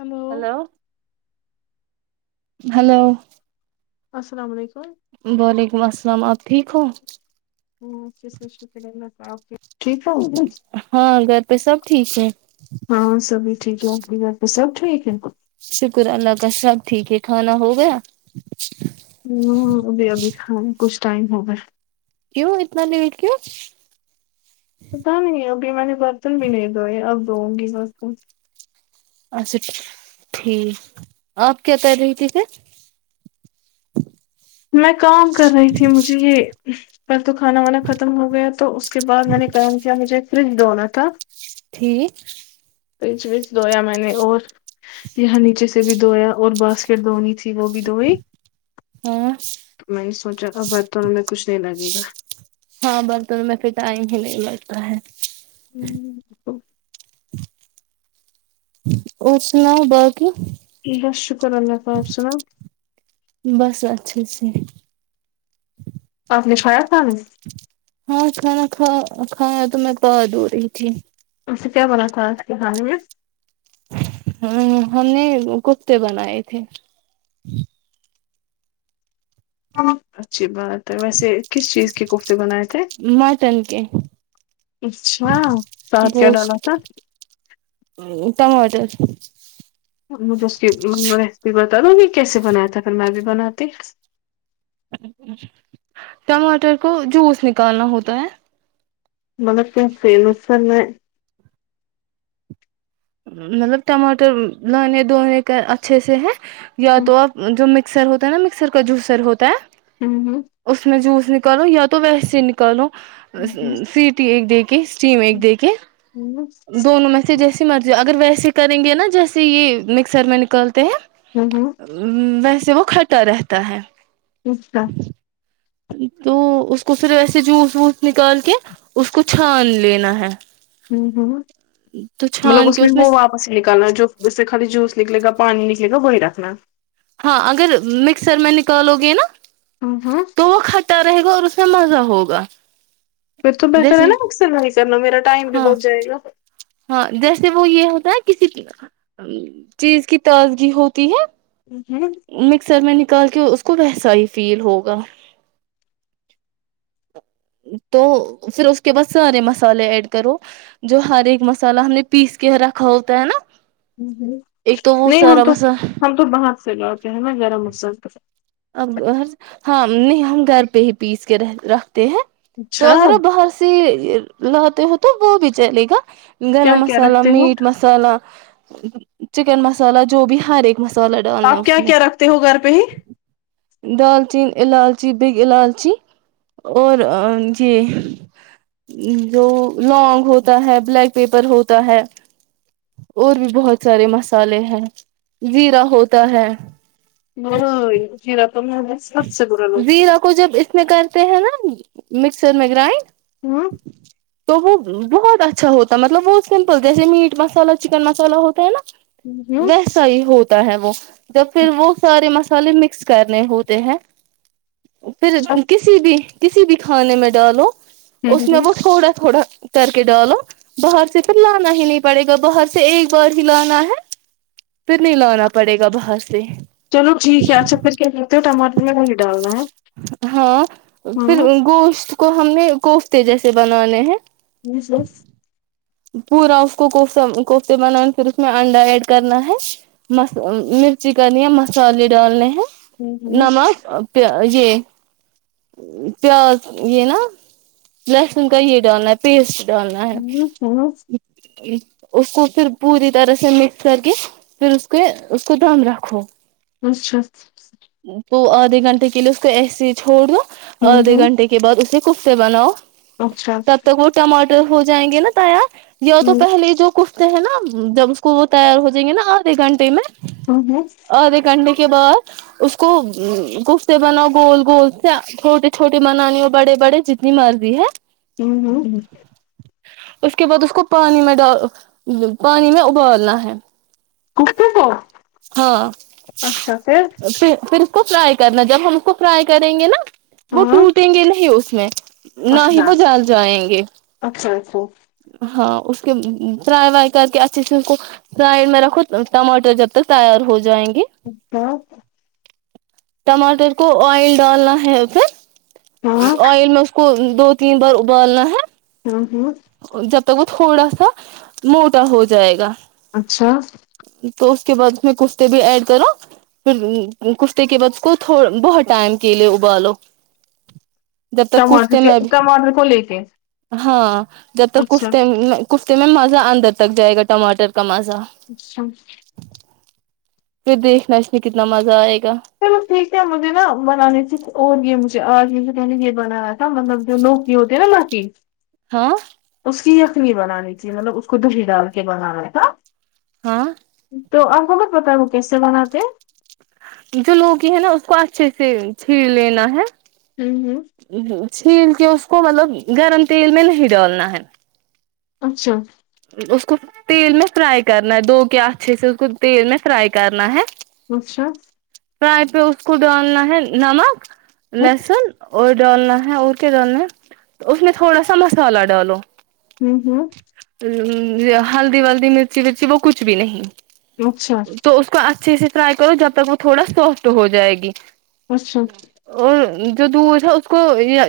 ابو hello hello السلام علیکم وعلیکم السلام آپ ٹھیک ہو ہاں، کس نے شروع کریں گے؟ آپ کے ٹھیک ہے ا ہاں گھر پہ سب ٹھیک ہے ہاں سبھی ٹھیک ہے اپ گھر پہ سب ٹھیک ہے کو شکر اللہ کا سب ٹھیک ہے کھانا ہو گیا ہ بھی اد ہاں کچھ ٹائم ہوگ کیوں اتنا لیٹ کیا پتا نہیں ابھی میں نے برتن بھی نہیں دھوئے اب دؤں گی برتن سے اچھا ٹھیک آپ کیا کر رہی تھی پھر میں کام کر رہی تھی مجھے یہ پر تو کھانا وانا ختم ہو گیا تو اس کے بعد میں نے کام کیا مجھے فریج رنا تھا ٹھیک پچ وچ دھویا میں نے اور یہاں نیچے سے بھی دھویا اور باسکٹ دھونی تھی وہ بھی دئی ہاں میں یہ سوچا تھا ورتن میں کچھ نہیں لگے گا ہاں برتن میں پھر ٹائم ہی نہیں لگتا ہے ہ اور سنا بس بس شکر اللہ تالی آپ سنا اچھا ا سے نےوات فامس ہاں کھانا کھا کھانا تو میں بد ہو رہی تھی اسے کیا بنا تھا اس کے کھانے میں ہاں ہم نے کفتے بنائے تھے ہ اچھی بات ہے ویسے کس چیز کے کوفتے بنائے تھے مٹن کے اچھا ساتھ کیا ڈالا گوشت تھا ٹماٹر مجھے اس کی ریسیپی بتا دو گی کیسے بنایا تھا پھر میں بھی بناتی ہ ٹماٹر کو جوس نکالنا ہوتا ہے ملرک فیمس سر میں مطلب ٹماٹر لانے دھونے کا اچھے سے ہے یا تو آپ جو میں مکسر ہوتا ہے نا مکسر کا جووسر ہوتا ہے اس میں جوس نکالو یا تو ویسے ہی نکالو سیٹی ایک دیکھ اسٹیم ایک دیک کے دونوں میں سے جیسی مرضی اگر ویسے کریں گے نا جیسے یہ مکسر میں نکل ہیں ویس سے وہ کھٹا رہتا ہے اسس کا تو اس کو پھر وسے جوس وس نکال کے اس کو چھان لینا ہے ہوں ہ تو مطلب چھان اس کے میں وہ واپس ہی نکالنا جو اس سے خالی جوس نکلے گا پانی نکلے گا وہی رکھنا ہاں اگر مکسر میں نکالو گے نا ہوں ہوں تو وہ کھٹا رہے گا اور کسا مزہ ہوگا پھر تو پیسا جیسے رہناا اکثر نہیں کرنا میرا ٹائم بھی ہاں بہت جائے گا ہاں جیسے وہ یہ ہوتا ہے کسی چیز کی تازگی ہوتی ہے مکسر میں نے ک کے اس کو وسا ہی فیل ہوگا تو پھر اس کے بعد سارے مسالے ایڈ کرو جو ہر ایک مسالہ ہم نے پیس کے رکھا ہوتا ہے نا ایک تو وہ نہیں ہم سارا تو مسالہ ہم تو باہر سے لوے ہیں نا گرم اسس اب ہاں نہیں ہم گھر پہ ہی پیس کے رہ ر ہیں تو اچھا اگر باہر سے لاتے ہو تو وہ بھی چلے گا کیا گرم کیا مسالا رکھتے ہو میٹ مسالا چکن مسالہ جو بھی ہر ایک مسالہ ڈالنا ہے آپ اس کیا میں کیا رکھتے ہو گھر پہ ہی دالچین الالچی بگ الالچی اور یہ جو لونگ ہوتا ہے بلیک پیپر ہوتا ہے اور بھی بہت سارے مسالے ہیں زیرا ہوتا ہے جیا زیرا کو جب اس میں کرتے ہیں نا مکسر میں گرائنڈ ہوں تو وہ بہت اچھا ہوتا ہے مطلب وہ سمپل جیسے میٹ مسالہ چکن مسالا ہوتا ہے نا ہوں ویسا ہی ہوتا تا ہے وہ جب پھر وہ سارے مس سے مکس کرنے ہو ہیں پھر اچھا کسی بھی کسی بھی کھانے میں ڈالو اس میں وہ تھوڑا تھوڑا کر کے ڈالو باہر سے پھر لانا ہی نہیں پڑے گا باہر سے ایک بار ہی لانا ہے پھر نہیں لانا پڑے گا باہر سے چلو ٹھیک ہے اچھا پھر کیا کرتے ہو میں ٹماٹر نے نہیں ڈالنا ہے ہاں پھر ہاں گوشت کو ہم نے گوشت تجی سے بنانے ہیں [inaudible] ج سس [unintelligible] پورا اس کوفہ کوفتے بنانے پھر اس میں انڈا ایڈ کرنا ہے مرچی کرنی ہے مسالے ڈالنے ہیں ہوں ہوں نم یہ پیاز یہ نا لہسن کا یہ ڈالنا ہے پیسٹ ڈولنا ہے [inaudible] ہ [unintelligible] اس کو پھر پوری طرح سے مکس کر کے پھر اس کے اس کو دم رکھو اسشس [unintelligible] وہ آدھ گھنٹے کے لیلے اس کو ایسی چھوڑ دوو آدھے گھنٹے کے بعد اسے کف سے بنااؤ اچھا ت تو کوٹ مٹ [unintelligible] ہو جائیں گے نا تایا یا تو ہوں پہلے جو ک ہے نا جب اس کو وہ تیار ہو جائیں گے نا آدھے گھنٹے میں ان [inaudible] آدھے گھنٹے کے بعد اس کو گفتے بناؤ گول گول سے چھوٹے چھوٹے بنانی ہو بڑے بڑے جتنی مرضی ہے ہوں ہ [inaudible] اس [inaudible] کے بعد اس کو پانی میں ڈال پانی میں ابالنا ہے کستے تو [unintelligible] ہاں پھر پھر کو فرائی کرنا جب ہم اس کو فرائی کریں گے نا وہ ہاں ٹولتےیں گے ل ہی اس [inaudible] میں [unintelligible] نہ ہی وہ جال جائیں گے سو [unintelligible] ہاں اس کے فرائی وائی کر کے اچھے سے اس کو فرڈ میں رکھو ٹماٹر جب تک تیار ہو جائیں گے ا [inaudible] ٹماٹر کو آئل ڈالنا ہے ا ہاں پھر آئل میں اس کو دو تین بار ابالنا ہے ہ جب تک وہ تھوڑا سا موٹا ہو جائے گا اچھا تو اس کے بعد میں کشتے بھی ایڈ کرو پھر کشتے کے بعد اس کو بہت ٹائم کے لیے ابالو جب تک ٹماٹر کشتے کے میں بھی ٹماٹر کو لے کے ہاں جت اچھا کھتے کفتے میں مزہ اندر تک جائے گا ٹماٹر کا مزہ اچھا پھر دیکھنا اس میں کتنا مزہ آ چلو ٹھیک مج د نا بنانے اور یہ مجھے آج کہ نے یہ بنایا تھا مطلب جو لوگ یہ ہوتے ہیں نا نای ہاں چنی بنانی تھی مطلب اس کو دہی ڈال کے بنانا تھا ہاں تو آپ خبر پتا وہ کیس سے بنا د جو لوگی ہے نا اس کو اچھے سے چھیڑ لینا ہے ہیں ہوں ہوں ا چھیل کی مطلب گرم تیل میں نہیں ڈالنا ہے اچھا اس کو تیل میں فرائی کرنا ہے دو کے اچھے سے اس کو تیل میں فرائی کرنا ہے اچشا پرائے پہ اس کو ڈالنا ہے نمک لسن اور ڈالنا ہے ا کے ڈالنا ہے تو اس میں تھوڑا سا مسالہ ڈالو ہوں ہوں ہلدی ولدی مرچی ورچی وہ کچھ بھی نہیں اچھا تو اس کو اچھ اچھے سے فرائی کرو جب تک وہ تھوڑا سافٹ ہو جائے گی اچھا اور جو دودھ ہے اس کو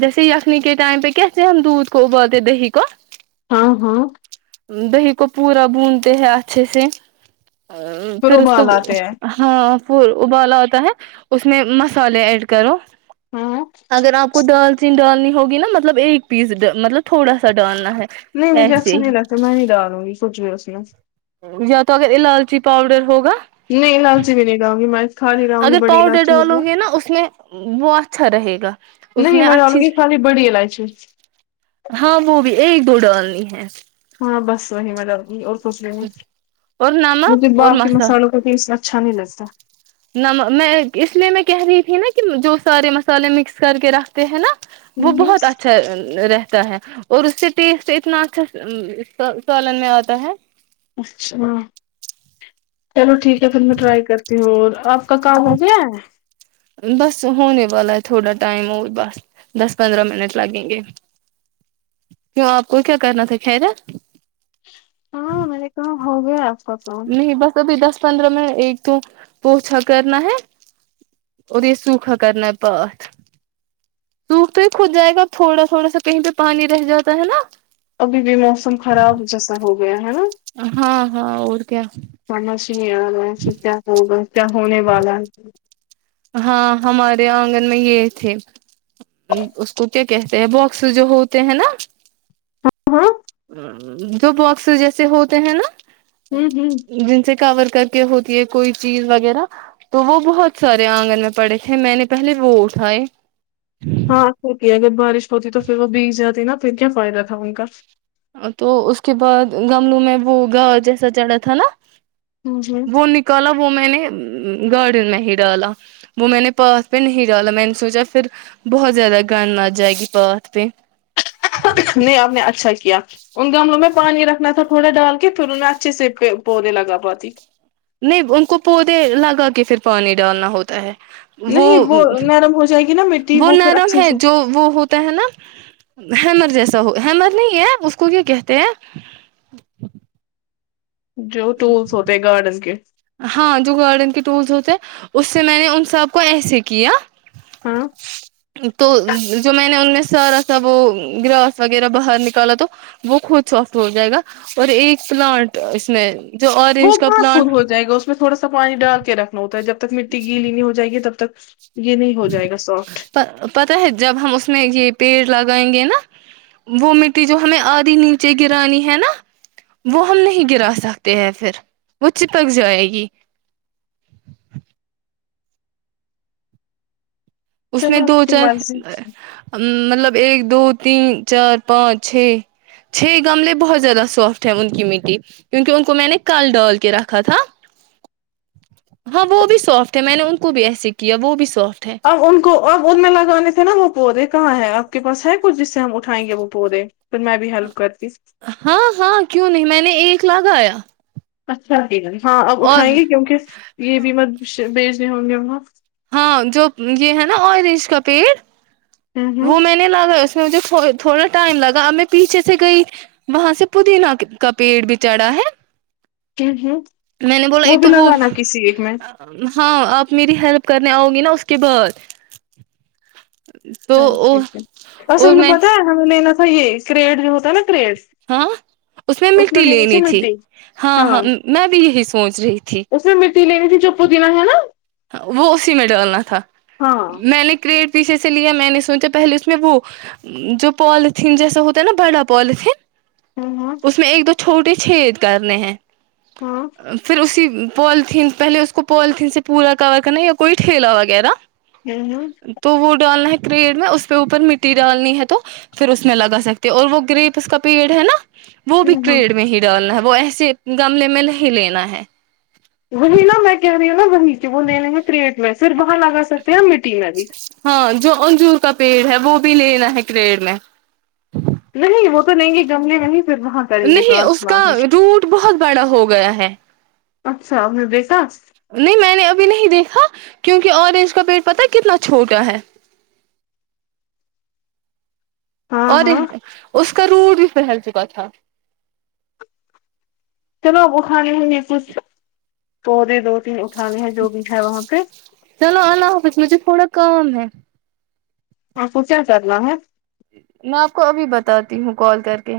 جیسے یخنی کے ٹائم پہ کیسے ہم دودھ کو ابالتے دہی کو ہاں ہاں دہی کو پورا بونتے ہیں اچھے سے ا پھر اس کو ابال آتے ہیں ہاں ابالا ہوتا ہے اس میں مسالے ایڈ کرو ہاں اگر آپ کو ڈال تو ڈالنی ہوگی نا مطلب ایک پیس مطلب تھوڑا سا ڈالنا ہے نہیں مجھے ایسے اچھا نہیں لگتا میں نہیں ڈالوں گی سوچ بھی اس میں چی پاؤڈر ہوگا نہیں الائچی بھی نہیں ڈالوں گی میں خالی ڈالوں گی اگر بڑی پاؤڈر الائچی ہوتی ڈالو ہے گے نا اس میں وہ اچھا اا رہے گا اس نہیں میں ڈالوں اچھی گی سے خالی بڑی الائچی ہاں وہ بھی ایک دو ڈال نہیں ہے ہاں بس وہی مطلب کہ سوچ رہے اور نمک مجھے اور باقی مسا مسالوں کا تی اسنا اچھا نہیں لگتا نمک میں اس لیے میں کہہ رہی تھی نا کہ جو سارے مسالے مکس کر کے رکھتے ہیں نا وہ ہوں بہت اچھا رہتا ہے اور اس سے ٹیسٹ اتنا اچھا سالن میں آتا ہے اچھا چلو ٹھیک ہے پھر میں ٹرائی کرتی ہوں آپ کا کا ہو گیا ہے بس ہونے والا ہے تھوڑا ٹائم ہو بس دس پندرہ منٹ لگیں گے کیوں آپ کو کیا کرنا تھا خیرت ہاں مل کو [unintelligible] نہیں بس ابھی دس پندرہ منٹ ایک تو پوچھا کرنا ہے اور یہ سوکھا کرنا ہے پات سوکھ تو ہی کھود جائے گا تھوڑا تھوڑا سا کہیں پہ پانی رہ جاتا ہے نا ابھی بھی موسم خراب جیسا ہوگا ہاں ہاں اور کیا سمجھ ا ست [unintelligible] ہونے والا ہاں ہمارے آنگن میں یہ تھے اس کو کیا کہتے ہیں بکس جو ہوتے ہیں نا ہاں ہاں جو باکسز جیسے ہوتے ہیں نا ہوں ہوں [unintelligible] ہوتی ہے کوئی چیز وغیرہ تو وہ بہت سارے آنگن میں پڑے تھے میں نے پہلے وہ اٹھائے ہاں سک اگر بارش ہوتی تو پھر وہ بیگ جاتی نا پھر کیا فائدہ تھا ان کا تو اس کے بعد گملوں میں وہ گا جیسا چڑھا تھا نا ہوں ہوں وہ نکالا وہ میں نے گارڈن میں ہی ڈالا وہ میں نے پاتھ پہ نہیں ڈالا میں نے سوچا پھر بہت زیادہ گند آ جائے گی پاتھ پہ نہیں آپ نے اچھا کیا ان گملوں میں پانی رکھنا تھا تھوڑا ڈال کے پھر ان میں اچھے سے پودے لگا پاتی نہیں ان کو پودے لگا کے پھر پانی ڈالنا ہوتا ہے وہ نہیں نرم ہو جائے گی نا مٹی وہ پھر نرم اچھے ہے سے جو وہ ہوتا ہے نا ہیمر جیس سو حمر نہیں ہے آپ اس کو کیا کہتے ہیں جو ٹولس ہوتے ہیں گارڈن کے ہاں جو گارڈن کے ٹولس ہوتے ہیں اس سے میں نے ان سب کو ایسے کیا ہاں تو جو میں نے ان میں سارا سا وہ گراس وغیرہ باہر نکالا تو وہ خود سافٹ ہو جائے گا اور ایک پلانٹ اس میں جو وہ اورینج کا کہاں خود پلانٹ ہو جائے گا اس میں تھوڑا سا پانی ڈال کے رکھنا ہوتا ہے جب تک مٹی گی لیین ہوائے گی تب تک ب پت ہے جب ہم اس میں یہ پیڑ لگائیں گے نا وہ مٹی جو ہمیں آدھی نیچے گرانی ہے نا وہ ہم نہیں گرا سکتے ہیں پھر وہ چپک جائے گی اس نے چلو دو آپ کی چار مرضی مطلب ایک دو تین چار پانچ چھ چھ گملے بہت زیادہ سافٹ ہے ان کی مٹی کیونکہ ان کو میں نے کال ڈال کے رکھا تھا ہاں وہ بھی سافٹ ہے میں نے ان کو بھی ایسے کیا وہ بھی سافٹ اھے اب ان کو اب ان میں لگانے تھے نا وہ پودے کہاں ہے آپ پس ہے کچ جس سے ہم اٹھائیں گے وہ پودے پھر میں بھی ہیلپ کرتی ہاں ہاں کیوں نہیں میں نے ایک لگایا اچھا ٹھیک ہے ہاں اب اور اٹھائیں گے کیونکہ یہ بھی مت بیچنے ہوں گی ہ ہاں جو یہ ہے نا آرینج کا پیڑ ہوں ہوں وہ مہینے لاگا اس ہ جو ف تھوڑا ٹائم لگا ہمیں پیچھے سے گئی وہاں سے پودینہ کا پیڑ بھی چڑھا ہے ہ ہوں میں نے بولا وہ ایک بھی تو لگانا کسی ایک میں ہاں آپ میری ہیلپ کرنے آؤ گی نا اس کے بعد تو ٹھیک ہے اصل میں پت ہے ہمیں لینا ب یہ کریڈ جو ہوتا ہے نا کریڈ ہاں اس میں مٹی لینی تھی ہاں ہاں میں بھی یہی سوچ رہی تھی اس میں لینی تھی چپو دیننا ہےا وہ اسی میں ڈالنا تھا ہاں میں نے کریٹ پیچے سے لیا میں نے سوچا پہلے اس میں وہ جو پوالتھین جیسا ہوتا ہے نا بڑا پوالتھین ہاں ہاں اس میں ایک دو چھوٹے سے چھید کرنے ہیں ہاں پھر اسی پالیتھین پہلے اس کو پالیتھین سے پورا کور کرنا یا کوئی ٹھیلا وغیرہ ہوں ہوں تو وہ ڈا لنا ہے پیڑ میں اس پہ اوپر مٹی ڈالنی ہے تو پھر اس میں لگا سکتے ہیں اور وہ گریپ اس کا پیڑ ہے نا وہ بھی ہوں ہوں کریڑ میں ہی ڈالنا ہے وہ ایسے گملے میں نہیں لینا ہے وہی نا میں کہہ نا وہیںچ وہ لنے ہیں تھریٹ میں صرف اں لگا سکتے ہیں میٹی بھی ہاں جو انجور کا پیڑ ہے وہ بھی لینا ہے کریڑ میں نہیں وہ تو نہیں گ گملے میں پھر وہاں کریں گے نہیں اس کا ٹرانسپلانٹ روٹ بہت بڑا ہو گیا ہے اچھا ہم نہیں میں نے ابھی نہیں دیکھا کیونکہ اورنج کا پیٹ پتا کتنا چھوٹا ہے ہاں اور ہاں اس کرور بھی پہھیل چکا تھا وہ کھانے ہوں گ کچھ پودے دو تینوں چلو اللہ حافظ مجھے تھوڑا کام ہے ہاں خو کیا چارلہ میں آپ کو ابھی بتاتی ہوں کال کر کے